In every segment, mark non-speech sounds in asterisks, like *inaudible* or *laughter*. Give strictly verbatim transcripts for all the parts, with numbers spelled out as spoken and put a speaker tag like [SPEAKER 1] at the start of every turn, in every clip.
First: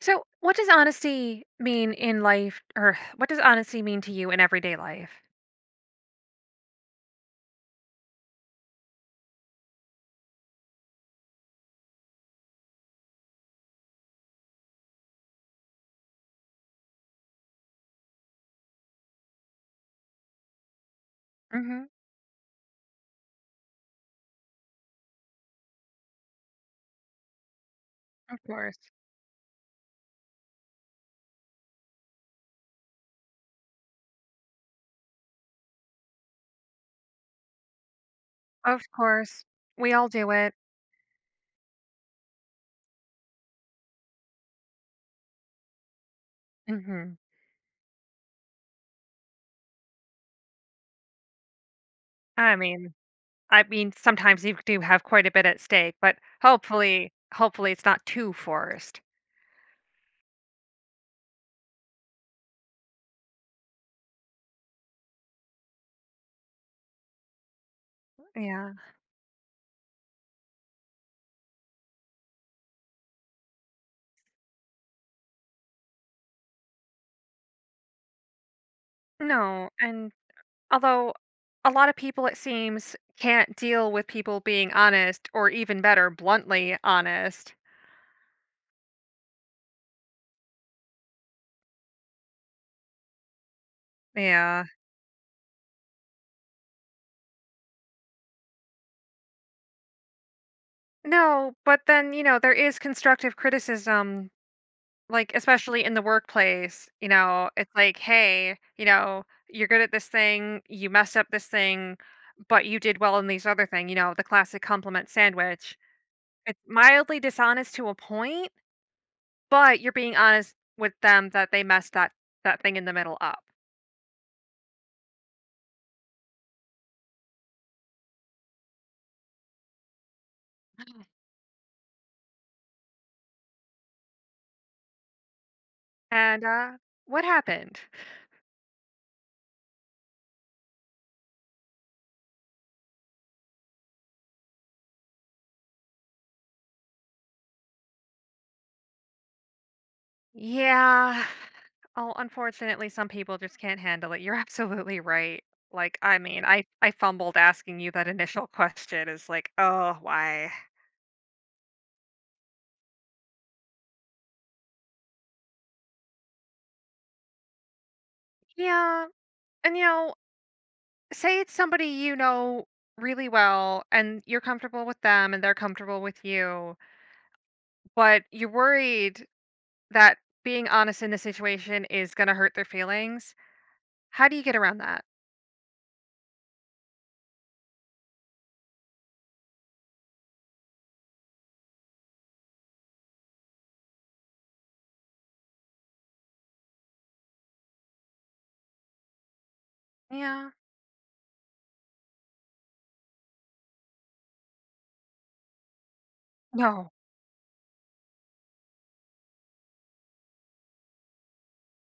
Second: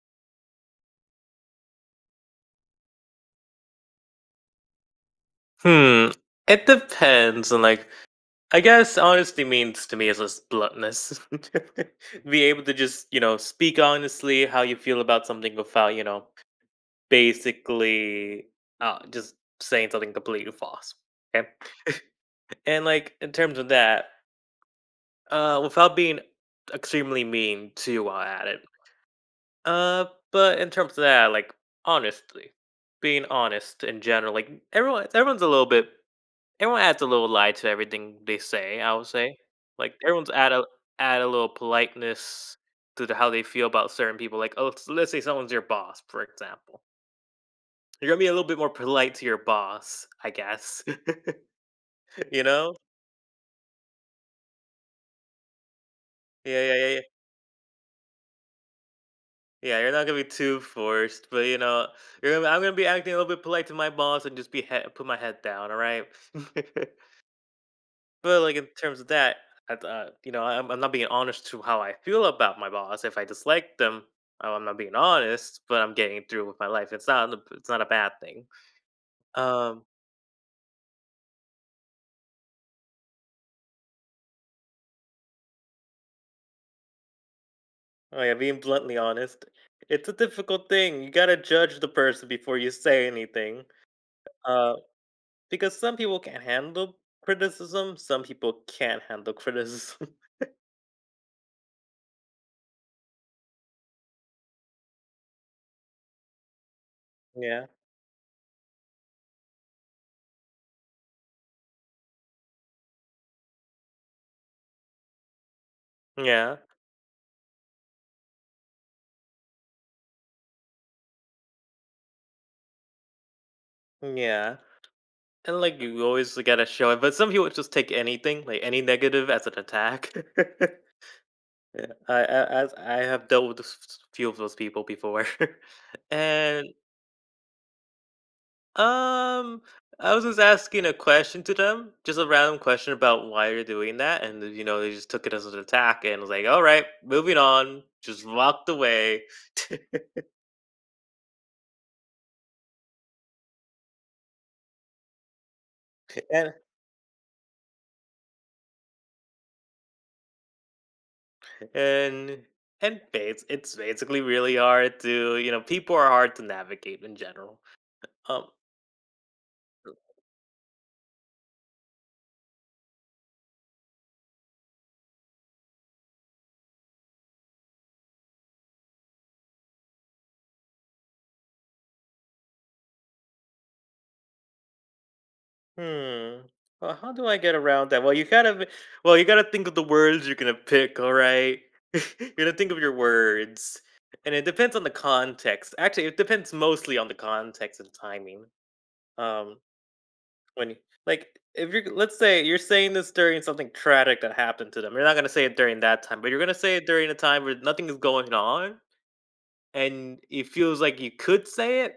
[SPEAKER 1] So, what does honesty mean in life, or *sighs* what does honesty mean to you in everyday life?
[SPEAKER 2] Hmm. It depends, and like I guess honesty means to me is just bluntness. *laughs* Be able to just you know speak honestly how you feel about something without you know basically uh, Just saying something completely false. Okay.
[SPEAKER 1] Hmm.
[SPEAKER 2] *laughs* And like in terms of that, uh, without being extremely mean too while
[SPEAKER 1] Of
[SPEAKER 2] at it.
[SPEAKER 1] course.
[SPEAKER 2] Uh, but in terms of that, like honestly, being honest in general, like everyone everyone's a little bit. Everyone adds a little lie to everything they say,
[SPEAKER 1] Of
[SPEAKER 2] I would say.
[SPEAKER 1] course, we
[SPEAKER 2] Like
[SPEAKER 1] all
[SPEAKER 2] everyone's
[SPEAKER 1] do
[SPEAKER 2] add
[SPEAKER 1] it.
[SPEAKER 2] a add a little politeness to the, how they feel about certain people. Like, oh, s- let's say someone's your boss, for example.
[SPEAKER 1] Hmm.
[SPEAKER 2] You're gonna be a little bit more polite to your boss, I guess. *laughs* you
[SPEAKER 1] I
[SPEAKER 2] know?
[SPEAKER 1] mean, I mean, sometimes you do have quite a bit at stake, but
[SPEAKER 2] Yeah, yeah, yeah, yeah.
[SPEAKER 1] hopefully, hopefully, it's not too forced.
[SPEAKER 2] Yeah, you're not gonna be too forced, but you know, you're gonna, I'm gonna be acting a little bit polite to my boss and just be he- put my head down. All right. *laughs* But, like, in
[SPEAKER 1] Yeah,
[SPEAKER 2] terms of that, I thought you know, I'm I'm not being honest to how I feel about my boss. If I dislike them, oh, I'm not being honest, but I'm getting through with my life. It's not a it's not a bad thing.
[SPEAKER 1] no,
[SPEAKER 2] Um,
[SPEAKER 1] and although a lot of people, it seems, can't deal with people being honest, or even better, bluntly honest.
[SPEAKER 2] like, I being bluntly honest. It's a difficult thing. You gotta judge the person before you say anything.
[SPEAKER 1] Yeah.
[SPEAKER 2] Uh, because some people can not handle criticism, some people can't handle criticism. *laughs*
[SPEAKER 1] No, but then, you know, there is constructive criticism. Like, especially in the workplace, you know,
[SPEAKER 2] Yeah.
[SPEAKER 1] it's like, "Hey, you know, you're good at this thing, you messed up this thing, but you did well in these other thing," you know, the classic compliment sandwich.
[SPEAKER 2] Yeah.
[SPEAKER 1] It's mildly dishonest to a point, but you're being honest with them that they messed that that thing in the middle up.
[SPEAKER 2] Yeah. And, like, you always gotta show it, but some people just take anything, like, any negative as an attack. *laughs* Yeah, I I as I have dealt with a s few of those people before. *laughs*
[SPEAKER 1] And,
[SPEAKER 2] And,
[SPEAKER 1] uh, "What happened?"
[SPEAKER 2] um, I was just asking a question to them, just a random question about why you're doing that, and, you know, they just took it as an attack and was like, "Alright, moving on," just walked away. *laughs*
[SPEAKER 1] "Yeah. Oh, unfortunately, some people just can't handle it." You're *laughs* absolutely right. Like, I mean,
[SPEAKER 2] And
[SPEAKER 1] I I fumbled asking you that initial question. Is like, "Oh, why?"
[SPEAKER 2] and and it's it's basically really hard to you know, people are hard to navigate in general. Um
[SPEAKER 1] Yeah. And you know, say it's somebody you know really well and you're comfortable with them and they're comfortable with you, but you're worried that being honest in the situation is going to hurt their feelings. How do you get around that?
[SPEAKER 2] Hmm. Well, how do I get around that? Well, you gotta, well, you gotta think of the words you're gonna pick. All right. *laughs* You're gonna think of your words, and it depends on the context. Actually, it depends mostly on the context and timing. Um,
[SPEAKER 1] Yeah.
[SPEAKER 2] when you- like if you're, let's say you're saying this during something tragic that happened to them, you're not gonna say it during that time, but you're gonna say it
[SPEAKER 1] No.
[SPEAKER 2] during a time where nothing is going on, and it feels like you could say it,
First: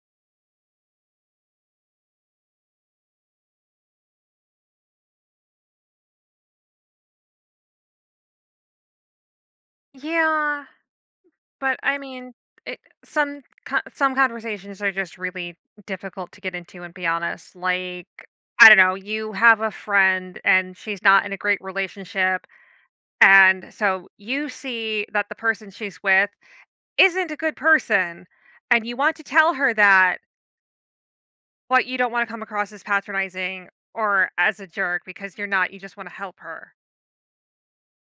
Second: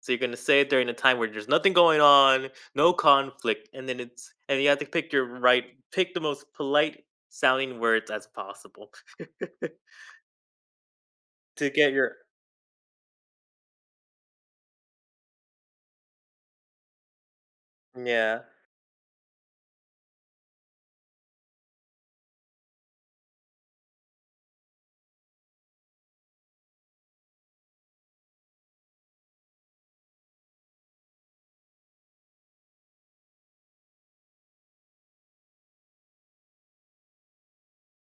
[SPEAKER 2] so you're gonna say it during a time where there's nothing going on, no conflict, and then it's and you have to pick your right pick the most polite sounding words as possible *laughs*
[SPEAKER 1] Yeah,
[SPEAKER 2] to
[SPEAKER 1] but
[SPEAKER 2] get
[SPEAKER 1] I
[SPEAKER 2] your
[SPEAKER 1] mean, it, some co- some conversations are just really difficult to get into and be honest. Like,
[SPEAKER 2] yeah.
[SPEAKER 1] I don't know, you have a friend and she's not in a great relationship. And so you see that the person she's with isn't a good person, and you want to tell her that, but you don't want to come across as patronizing or as a jerk because you're not. You just want to help her.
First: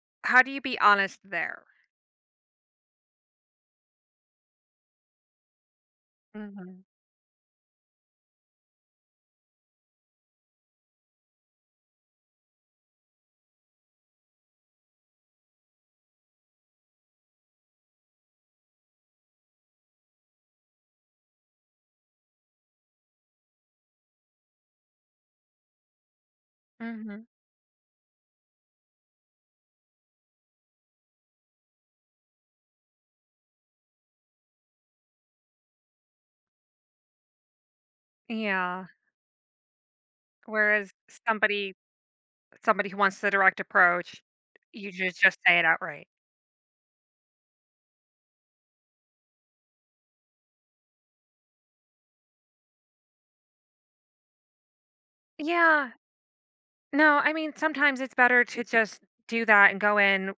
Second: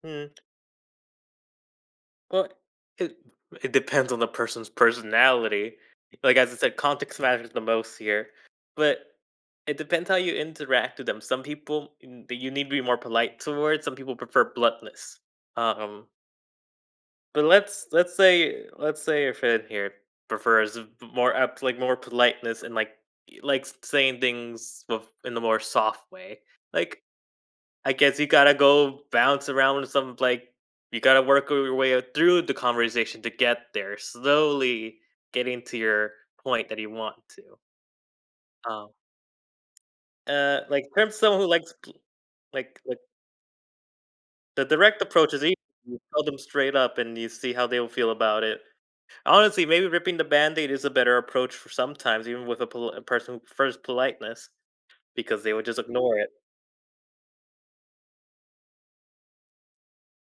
[SPEAKER 2] Hmm.
[SPEAKER 1] How do you be honest there?
[SPEAKER 2] Well, it it depends on the person's personality. Like as I said,
[SPEAKER 1] Mhm.
[SPEAKER 2] context matters the most here, but it depends how you interact with them. Some people mm, that you need to be more polite towards. Some people prefer bluntness. Um, But let's let's say let's say your friend here prefers v- more up like more politeness and like y- like saying things with in the more soft way. Like
[SPEAKER 1] Mhm.
[SPEAKER 2] I guess you gotta go bounce around with some like you gotta work your way up through the conversation to get there, slowly getting to your point that you want to.
[SPEAKER 1] Yeah.
[SPEAKER 2] Um, uh, like in
[SPEAKER 1] Whereas
[SPEAKER 2] terms of someone who likes
[SPEAKER 1] somebody
[SPEAKER 2] pl- like
[SPEAKER 1] somebody who
[SPEAKER 2] like
[SPEAKER 1] wants the direct approach,
[SPEAKER 2] the
[SPEAKER 1] you
[SPEAKER 2] direct
[SPEAKER 1] just
[SPEAKER 2] approach
[SPEAKER 1] just
[SPEAKER 2] is easy.
[SPEAKER 1] say it
[SPEAKER 2] You
[SPEAKER 1] outright.
[SPEAKER 2] tell them straight up, and you see how they will feel about it. Honestly, maybe ripping the Band-Aid is a better approach for sometimes, even with a, pol- a person who prefers politeness, because they would just
[SPEAKER 1] Yeah.
[SPEAKER 2] ignore it.
[SPEAKER 1] No, I mean, sometimes it's better to just do that and go in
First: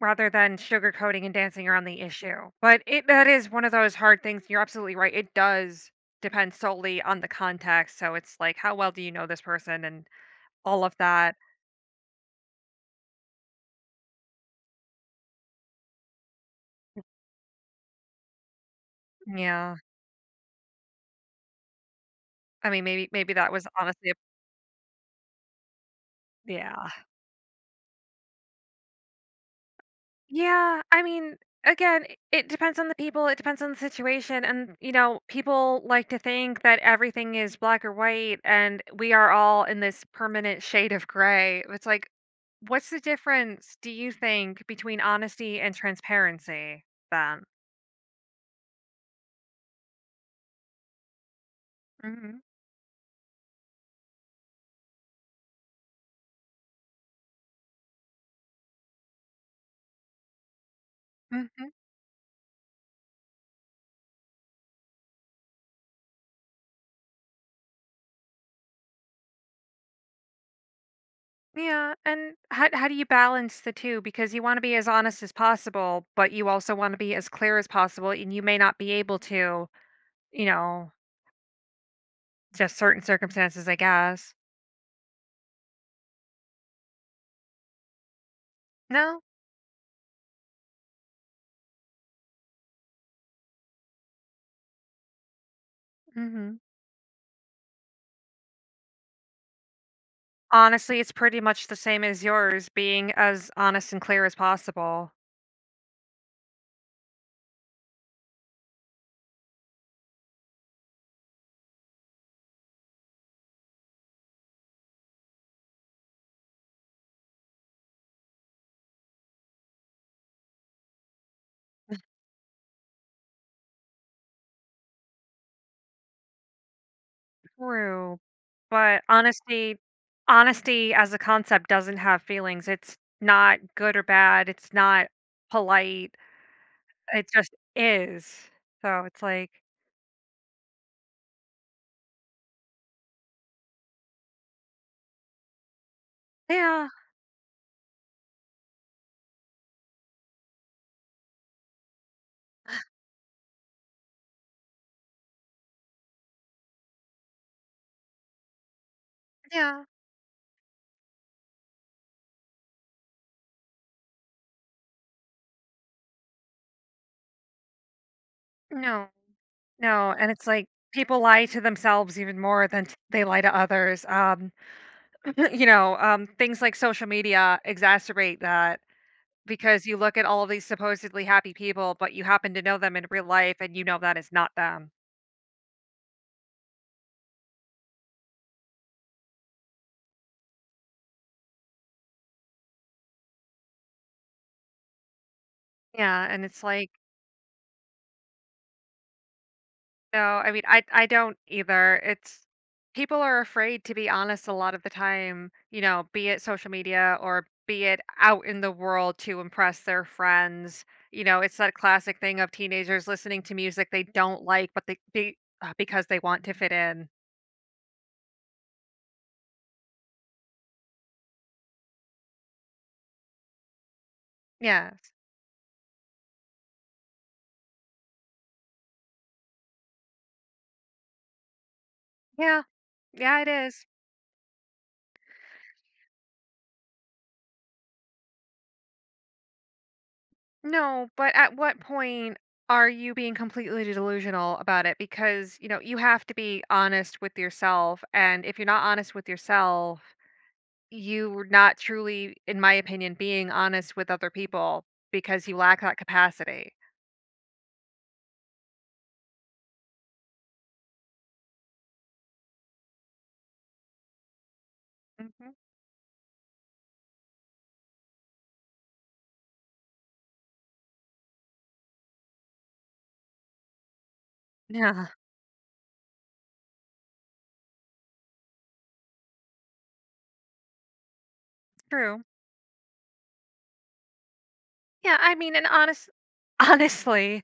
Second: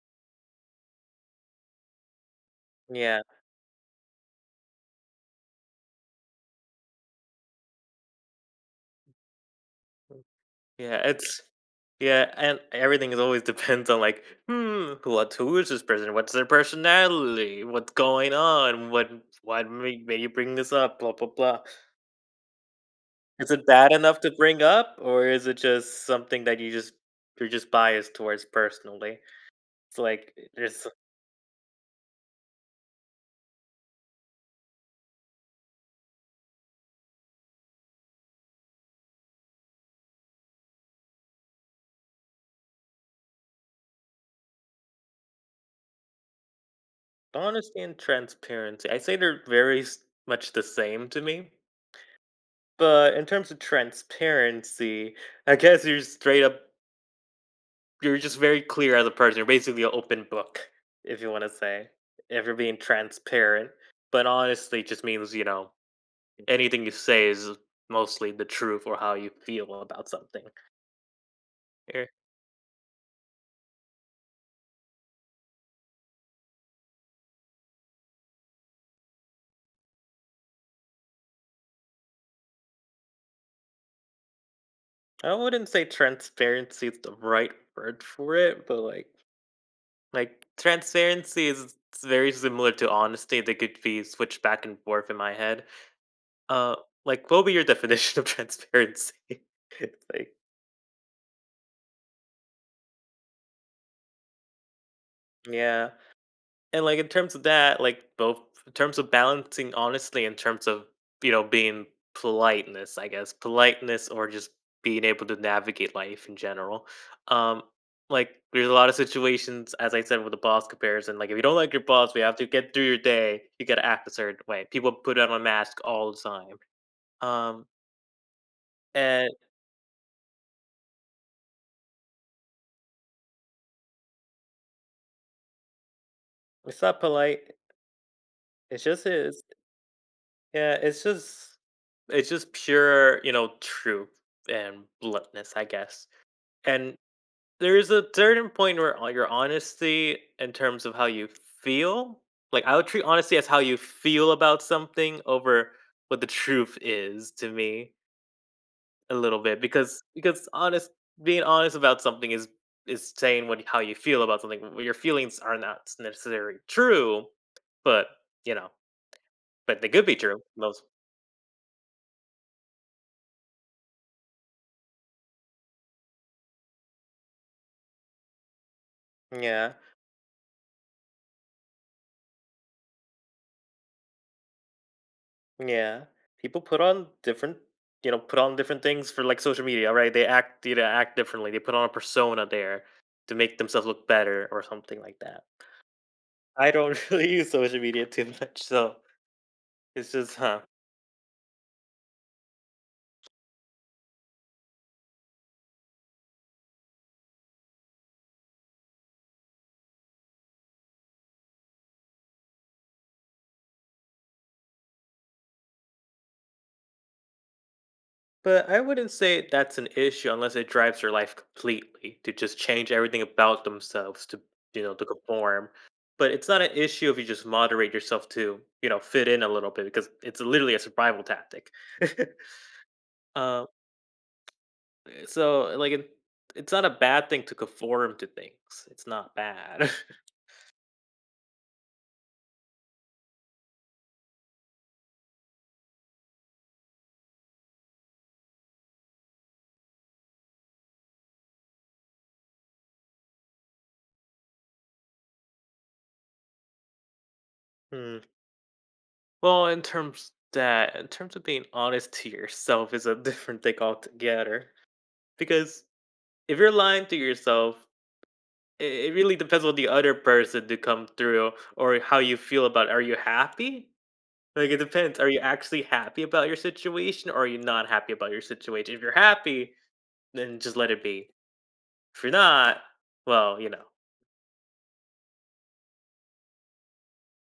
[SPEAKER 1] rather than sugarcoating and dancing around the issue. But it
[SPEAKER 2] Yeah,
[SPEAKER 1] that is one of those hard things. You're absolutely right. It does depend solely on the context. So it's like, how well do you know this person and all of
[SPEAKER 2] yeah,
[SPEAKER 1] that?
[SPEAKER 2] it's yeah, and everything is always *laughs* depends on like, hmm, what who is this person? What's their personality? What's going on? What Why
[SPEAKER 1] Yeah.
[SPEAKER 2] may, may you bring this up? Blah blah blah.
[SPEAKER 1] I mean, maybe maybe
[SPEAKER 2] Is
[SPEAKER 1] that
[SPEAKER 2] it
[SPEAKER 1] was
[SPEAKER 2] bad
[SPEAKER 1] honestly, a-
[SPEAKER 2] enough to bring up, or is it just something that you
[SPEAKER 1] yeah.
[SPEAKER 2] just you're just biased towards personally? It's like
[SPEAKER 1] Yeah,
[SPEAKER 2] there's
[SPEAKER 1] I mean, again, i- it depends on the people, it depends on the situation. And, you know, people like to think that everything is black or white and we are all in this permanent shade of gray. It's like, what's the difference, do you think, between honesty and transparency then?
[SPEAKER 2] Honesty and transparency. I say they're very s- much the same to me.
[SPEAKER 1] Hmm.
[SPEAKER 2] But in terms of transparency, I guess you're straight up, you're just very clear as a person. You're basically an open book, if you want to
[SPEAKER 1] Hmm.
[SPEAKER 2] say, if you're being transparent. But honestly, just means, you know, anything you say is mostly the truth or how you feel about something.
[SPEAKER 1] Yeah,
[SPEAKER 2] Eh,
[SPEAKER 1] and how how do you balance the two? Because you want to be as honest as possible, but you also want to be as clear as possible, and you may not be able to, you know, just certain circumstances, I guess.
[SPEAKER 2] I wouldn't say transparency is the right word for it, but like,
[SPEAKER 1] No.
[SPEAKER 2] Like, transparency is very similar to honesty. They could be switched back and forth in my head.
[SPEAKER 1] Mhm.
[SPEAKER 2] Uh, like, what would be your *laughs* definition of transparency? *laughs* It's like
[SPEAKER 1] Honestly, it's pretty much the same as yours, being as honest and clear as possible.
[SPEAKER 2] yeah. And, like, in terms of that, like, both in terms of balancing honestly in terms of, you know, being politeness, I guess, politeness or just being able to navigate life in general. Um, like, there's a lot of situations, as I said, with the boss comparison, like, if you don't like your boss, we have to get through your day, you gotta act a certain way. People put on a mask all the time. Um,
[SPEAKER 1] True. But
[SPEAKER 2] and
[SPEAKER 1] honesty honesty as a concept doesn't have feelings. It's not good or bad. It's not polite.
[SPEAKER 2] it's not
[SPEAKER 1] It
[SPEAKER 2] polite.
[SPEAKER 1] just is.
[SPEAKER 2] It's
[SPEAKER 1] So
[SPEAKER 2] just
[SPEAKER 1] it's
[SPEAKER 2] it's
[SPEAKER 1] like,
[SPEAKER 2] yeah, it's just it's just pure, you know, truth and bluntness, I guess.
[SPEAKER 1] yeah,
[SPEAKER 2] And there's a certain point where all your honesty in terms of how you feel, like, I would treat honesty as how you feel about something over what the truth is to me a little bit
[SPEAKER 1] yeah,
[SPEAKER 2] because because honest being honest about something is is saying what how you feel about something. W Your feelings are not necessarily true, but, you know,
[SPEAKER 1] no,
[SPEAKER 2] but they could
[SPEAKER 1] no.
[SPEAKER 2] be
[SPEAKER 1] And
[SPEAKER 2] true.
[SPEAKER 1] it's like
[SPEAKER 2] Most
[SPEAKER 1] people lie to themselves even more than t- they lie to others. Um, *laughs* you know, um, things like social media exacerbate that.
[SPEAKER 2] Yeah.
[SPEAKER 1] Because you look at all of these supposedly happy people, but you happen to know them in real life and you know that is not them.
[SPEAKER 2] Yeah. People put on different you know, put on different things for like social media, right? They act you know, act differently. They put on a persona there to make themselves look better or something like that.
[SPEAKER 1] Yeah, and it's
[SPEAKER 2] I
[SPEAKER 1] like,
[SPEAKER 2] don't *laughs* really use social media too much, so it's
[SPEAKER 1] no,
[SPEAKER 2] just
[SPEAKER 1] I
[SPEAKER 2] huh.
[SPEAKER 1] mean, I I don't either. It's people are afraid to be honest a lot of the time, you know, be it social media or be it out in the world to impress their friends. You know, it's that classic thing of teenagers listening to music they don't like, but they be uh, because they want to fit in.
[SPEAKER 2] But I wouldn't say that's an issue unless it drives their life completely to just change everything about themselves to you
[SPEAKER 1] Yeah.
[SPEAKER 2] know to conform. But it's not an issue if you just moderate yourself to, you know, fit in a little bit because it's literally a survival tactic. *laughs*
[SPEAKER 1] Yeah. Yeah, it
[SPEAKER 2] um
[SPEAKER 1] is.
[SPEAKER 2] So, like, it it's not a bad thing to conform to things. It's not bad. *laughs*
[SPEAKER 1] No, but at what point are you being completely delusional about it? Because, you know, you have to be honest with yourself. And if you're not honest with yourself, you're not truly, in my opinion, being honest with other people because you lack that capacity.
[SPEAKER 2] Mm. Well, in terms that in terms of being honest to yourself is a *laughs* different thing altogether.
[SPEAKER 1] Hmm.
[SPEAKER 2] Because if you're lying to yourself, it, it really depends on the other person to come through or how you feel about it. Are you happy? Like it
[SPEAKER 1] Yeah,
[SPEAKER 2] depends. Are you actually happy about your situation or are you not happy about your situation? If you're happy, then just let it be.
[SPEAKER 1] true.
[SPEAKER 2] If you're not, well, you know.
[SPEAKER 1] Yeah, I mean, and honest, *laughs* honestly,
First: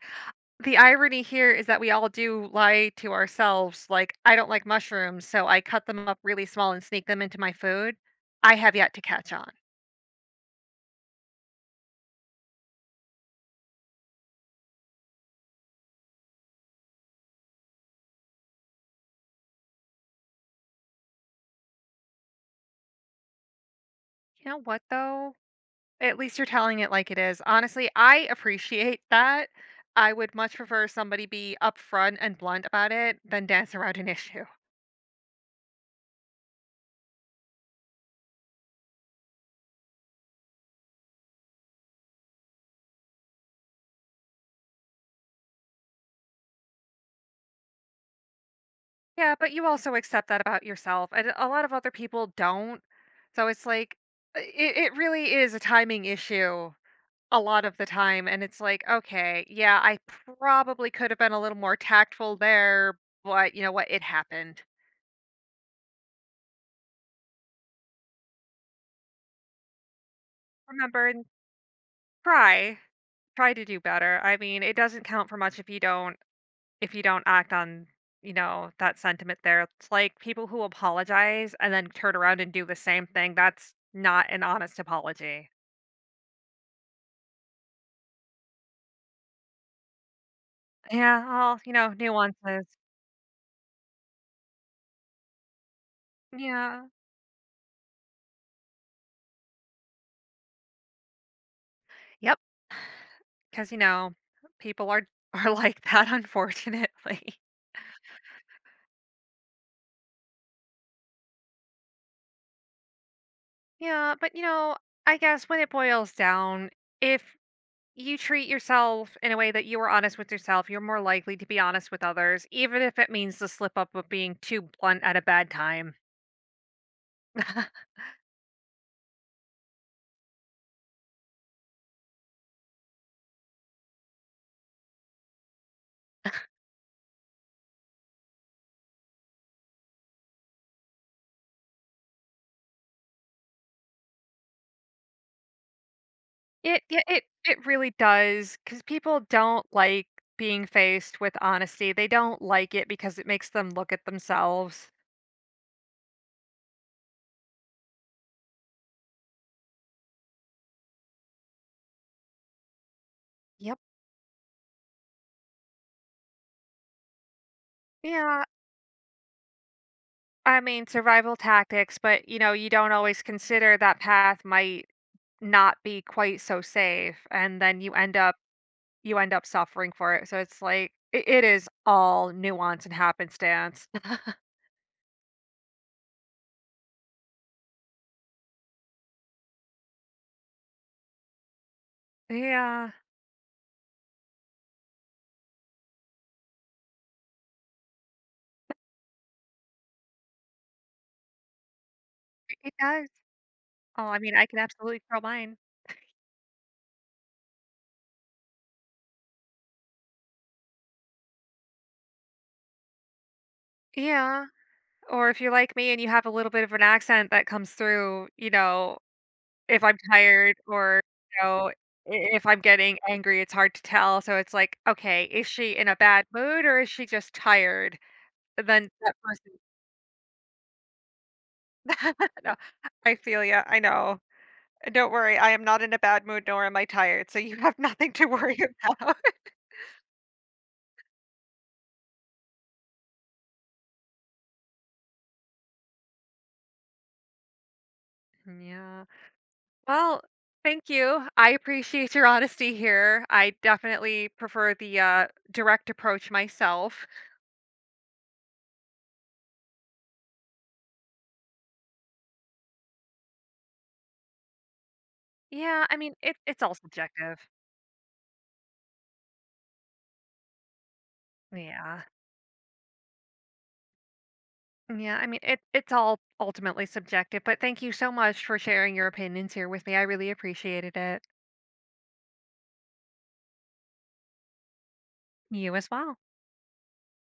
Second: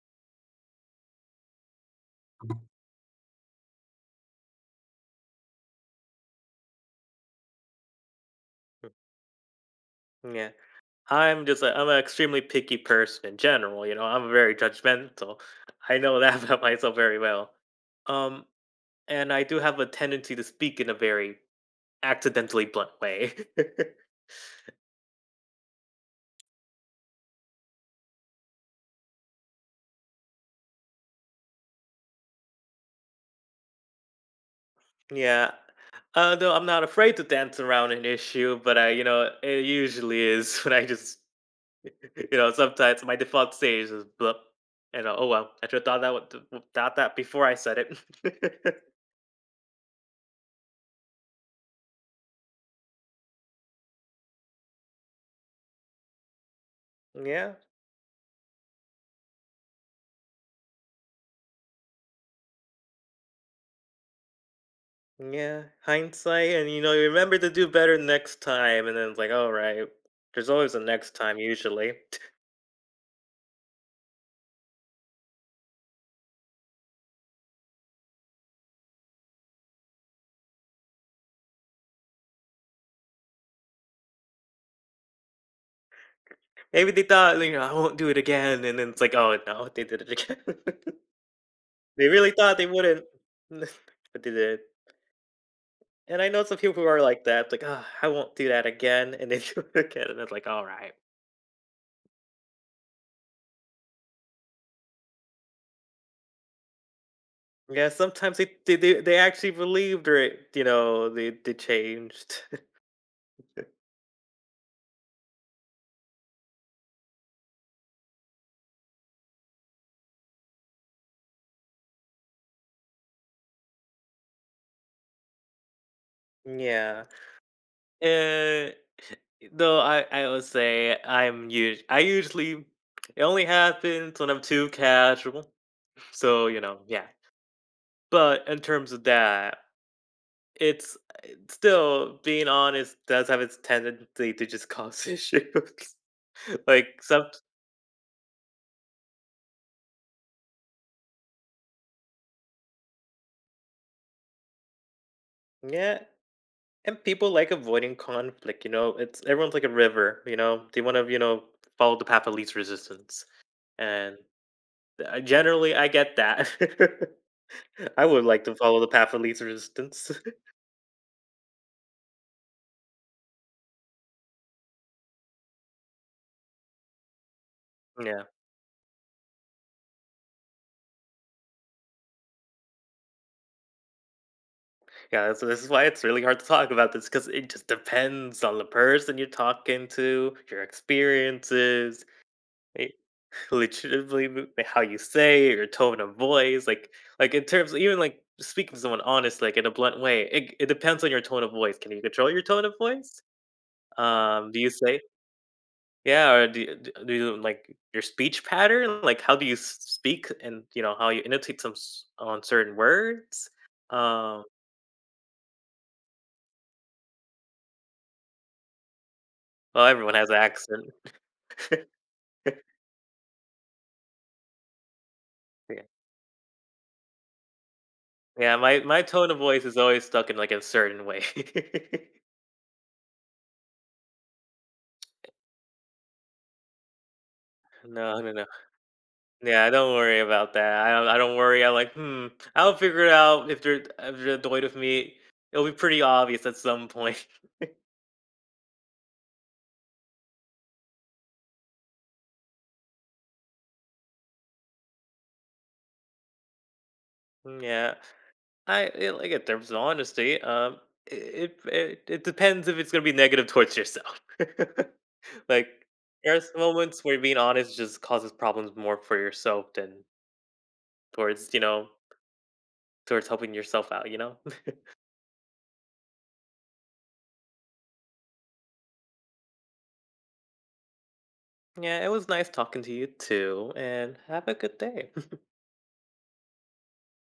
[SPEAKER 1] the irony here is that we all do lie to ourselves. Like, I don't like mushrooms, so I cut them up really small and sneak them into my food. I have yet to catch on.
[SPEAKER 2] Yeah. I'm just a I'm an extremely picky person in general, you know, I'm very judgmental. I know that *laughs* about myself very well. Um, and I do have a tendency to speak in a very accidentally blunt way. *laughs*
[SPEAKER 1] You know what though? At least you're telling it like it is. Honestly, I appreciate *laughs* that. I would much prefer somebody be upfront and blunt about it than dance around an *laughs* issue.
[SPEAKER 2] Yeah. Uh, though I'm not afraid to dance around an issue, but I, you know, it usually is *laughs* when I just, you know, sometimes my default stage is blup. You know, oh well, I should have thought that would, thought that before I said it.
[SPEAKER 1] Yeah, but you also accept that about yourself, and a lot of other people don't. So it's like, i- it, it really is a timing issue a
[SPEAKER 2] *laughs* Yeah.
[SPEAKER 1] lot of the time. And it's like, okay, yeah, I probably could have been a little more tactful there, but you know what? It happened.
[SPEAKER 2] Yeah, hindsight, and you know, you remember to do better next time, and then it's like, all right, there's always a
[SPEAKER 1] Remember
[SPEAKER 2] next
[SPEAKER 1] and
[SPEAKER 2] time usually. *laughs*
[SPEAKER 1] try. Try to do better. I mean, it doesn't count for much if you don't if you don't act on, you know, that sentiment there. It's like people who apologize and then turn around and do the same thing. That's not an honest apology.
[SPEAKER 2] Maybe they thought, you know, I won't do it again, and then it's like, oh no, they did it again.
[SPEAKER 1] Yeah, all, you know,
[SPEAKER 2] *laughs* They really thought they
[SPEAKER 1] nuances.
[SPEAKER 2] wouldn't, *laughs* but they did. And I know some people
[SPEAKER 1] Yeah.
[SPEAKER 2] who are like that, like, oh, I won't do that again, and they *laughs* do it again, and it's like, all right.
[SPEAKER 1] Yep, cuz you know, people are *laughs* are like that *laughs* unfortunately.
[SPEAKER 2] Yeah, sometimes they they they they actually believed or it, you know they they changed.
[SPEAKER 1] Yeah, but you know, I guess when it boils down, if you treat yourself in a way that you are honest with yourself. You're more likely to be honest with others, even if it means the slip up of being too blunt at a bad time.
[SPEAKER 2] *laughs* Yeah.
[SPEAKER 1] *laughs*
[SPEAKER 2] Uh, No, I I would say I'm us I usually it only happens when I'm too casual, so, you know, yeah. But in terms of that, it's it's still being honest does have its tendency to just cause *laughs* issues. *laughs*
[SPEAKER 1] It
[SPEAKER 2] Like,
[SPEAKER 1] yeah,
[SPEAKER 2] some
[SPEAKER 1] it it really does because people don't like being faced with honesty. They don't like it because it makes them look at themselves.
[SPEAKER 2] yeah, and people like avoiding conflict, you know? It's everyone's like a river, you know? They wanna, you know, follow the path of least resistance,
[SPEAKER 1] Yep.
[SPEAKER 2] and, uh, generally, I get that. *laughs* I would like
[SPEAKER 1] Yeah,
[SPEAKER 2] to follow the path of least resistance.
[SPEAKER 1] I mean survival tactics, but you know, you don't always consider that path might not be quite so safe, and then you end
[SPEAKER 2] Yeah,
[SPEAKER 1] up you end up suffering for it. So it's like it, it is all nuance and happenstance. *laughs*
[SPEAKER 2] yeah. So this is why it's really hard to talk about this because it just depends on the person you're talking to, your experiences, eh,
[SPEAKER 1] Yeah.
[SPEAKER 2] *laughs* legitimately m- how you say it, your tone of voice. Like, like in terms even like speaking to someone honest, like in a blunt way. It, it depends on your tone of voice. Can you control your tone of
[SPEAKER 1] It does.
[SPEAKER 2] voice?
[SPEAKER 1] Oh, I mean, I
[SPEAKER 2] Um,
[SPEAKER 1] can
[SPEAKER 2] do you say
[SPEAKER 1] absolutely curl mine.
[SPEAKER 2] yeah, or do you, d- do you like your speech pattern? Like, how do you s- speak, and you know how you annotate some s- on certain words? Um,
[SPEAKER 1] Yeah. Or if you're like me and you have a little bit of an accent that comes through, you know, if
[SPEAKER 2] well,
[SPEAKER 1] I'm
[SPEAKER 2] everyone has an
[SPEAKER 1] tired
[SPEAKER 2] accent.
[SPEAKER 1] or, you know, i-
[SPEAKER 2] *laughs*
[SPEAKER 1] if I'm getting angry, it's hard to tell. So it's like, okay, is she
[SPEAKER 2] Yeah.
[SPEAKER 1] in a bad mood or is she just tired?
[SPEAKER 2] Yeah, my
[SPEAKER 1] Then
[SPEAKER 2] my
[SPEAKER 1] that
[SPEAKER 2] tone of
[SPEAKER 1] person,
[SPEAKER 2] voice is always stuck in, like, a certain way. *laughs*
[SPEAKER 1] *laughs* no, I feel you. I know. Don't worry, I am not in a bad mood nor am I tired, so you have *laughs* nothing
[SPEAKER 2] No,
[SPEAKER 1] to
[SPEAKER 2] no, no.
[SPEAKER 1] worry about. *laughs*
[SPEAKER 2] Yeah, don't worry about that. I don't I don't worry. I'm like, "Hmm, I'll figure it out if they're if they're annoyed with me. It'll be pretty obvious at some point."
[SPEAKER 1] Yeah. Well, thank you. I appreciate your honesty here. I definitely prefer the uh, direct approach myself.
[SPEAKER 2] *laughs* Yeah. I I like, in terms of honesty, um, it it it depends if it's gonna be negative towards yourself. *laughs* Like,
[SPEAKER 1] Yeah, I mean it,
[SPEAKER 2] there's
[SPEAKER 1] it's all
[SPEAKER 2] moments where being
[SPEAKER 1] subjective.
[SPEAKER 2] honest just causes problems more for yourself than towards, you know,
[SPEAKER 1] Yeah.
[SPEAKER 2] towards helping yourself out, you know?
[SPEAKER 1] Yeah, I mean it it's all ultimately subjective, but thank you so much for sharing your opinions here with me. I really appreciated it.
[SPEAKER 2] Yeah, it was nice talking to you too, and have a good day. *laughs*
[SPEAKER 1] You as well.